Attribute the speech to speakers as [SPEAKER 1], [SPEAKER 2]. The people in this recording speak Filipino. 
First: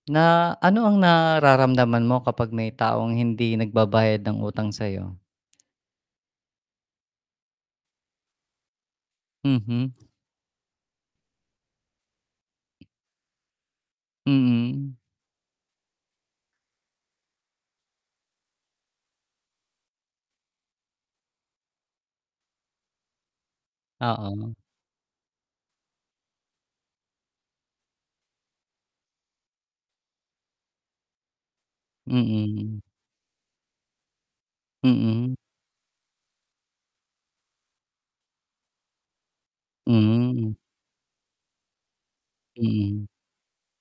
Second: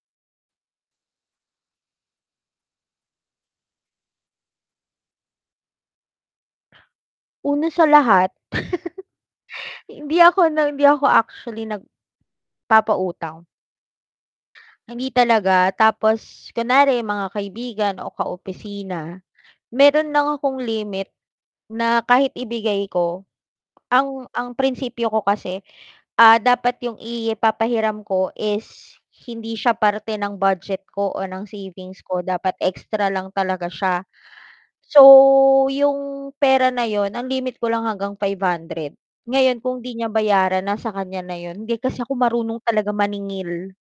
[SPEAKER 1] Na ano ang nararamdaman mo kapag may taong hindi nagbabayad ng utang sa 'yo?
[SPEAKER 2] Una sa lahat
[SPEAKER 1] Mhm.
[SPEAKER 2] hindi ako na hindi ako actually nagpapautang.
[SPEAKER 1] Mm.
[SPEAKER 2] Hindi talaga. Tapos kunwari mga kaibigan o ka-opisina mayro'n lang akong limit na kahit ibigay ko, ang ang
[SPEAKER 1] Oo.
[SPEAKER 2] prinsipyo ko kasi, ah, dapat yung ipapahiram ko is hindi siya parte ng budget ko o ng savings ko. Dapat
[SPEAKER 1] Mm.
[SPEAKER 2] extra lang talaga siya. So
[SPEAKER 1] Mm.
[SPEAKER 2] 'yong pera na 'yon ang limit ko lang hanggang 500. Ngayon kung 'di niya
[SPEAKER 1] Hmm.
[SPEAKER 2] bayaran nasa kanya na 'yon. Hindi kasi ako marunong talaga
[SPEAKER 1] Mm.
[SPEAKER 2] maningil.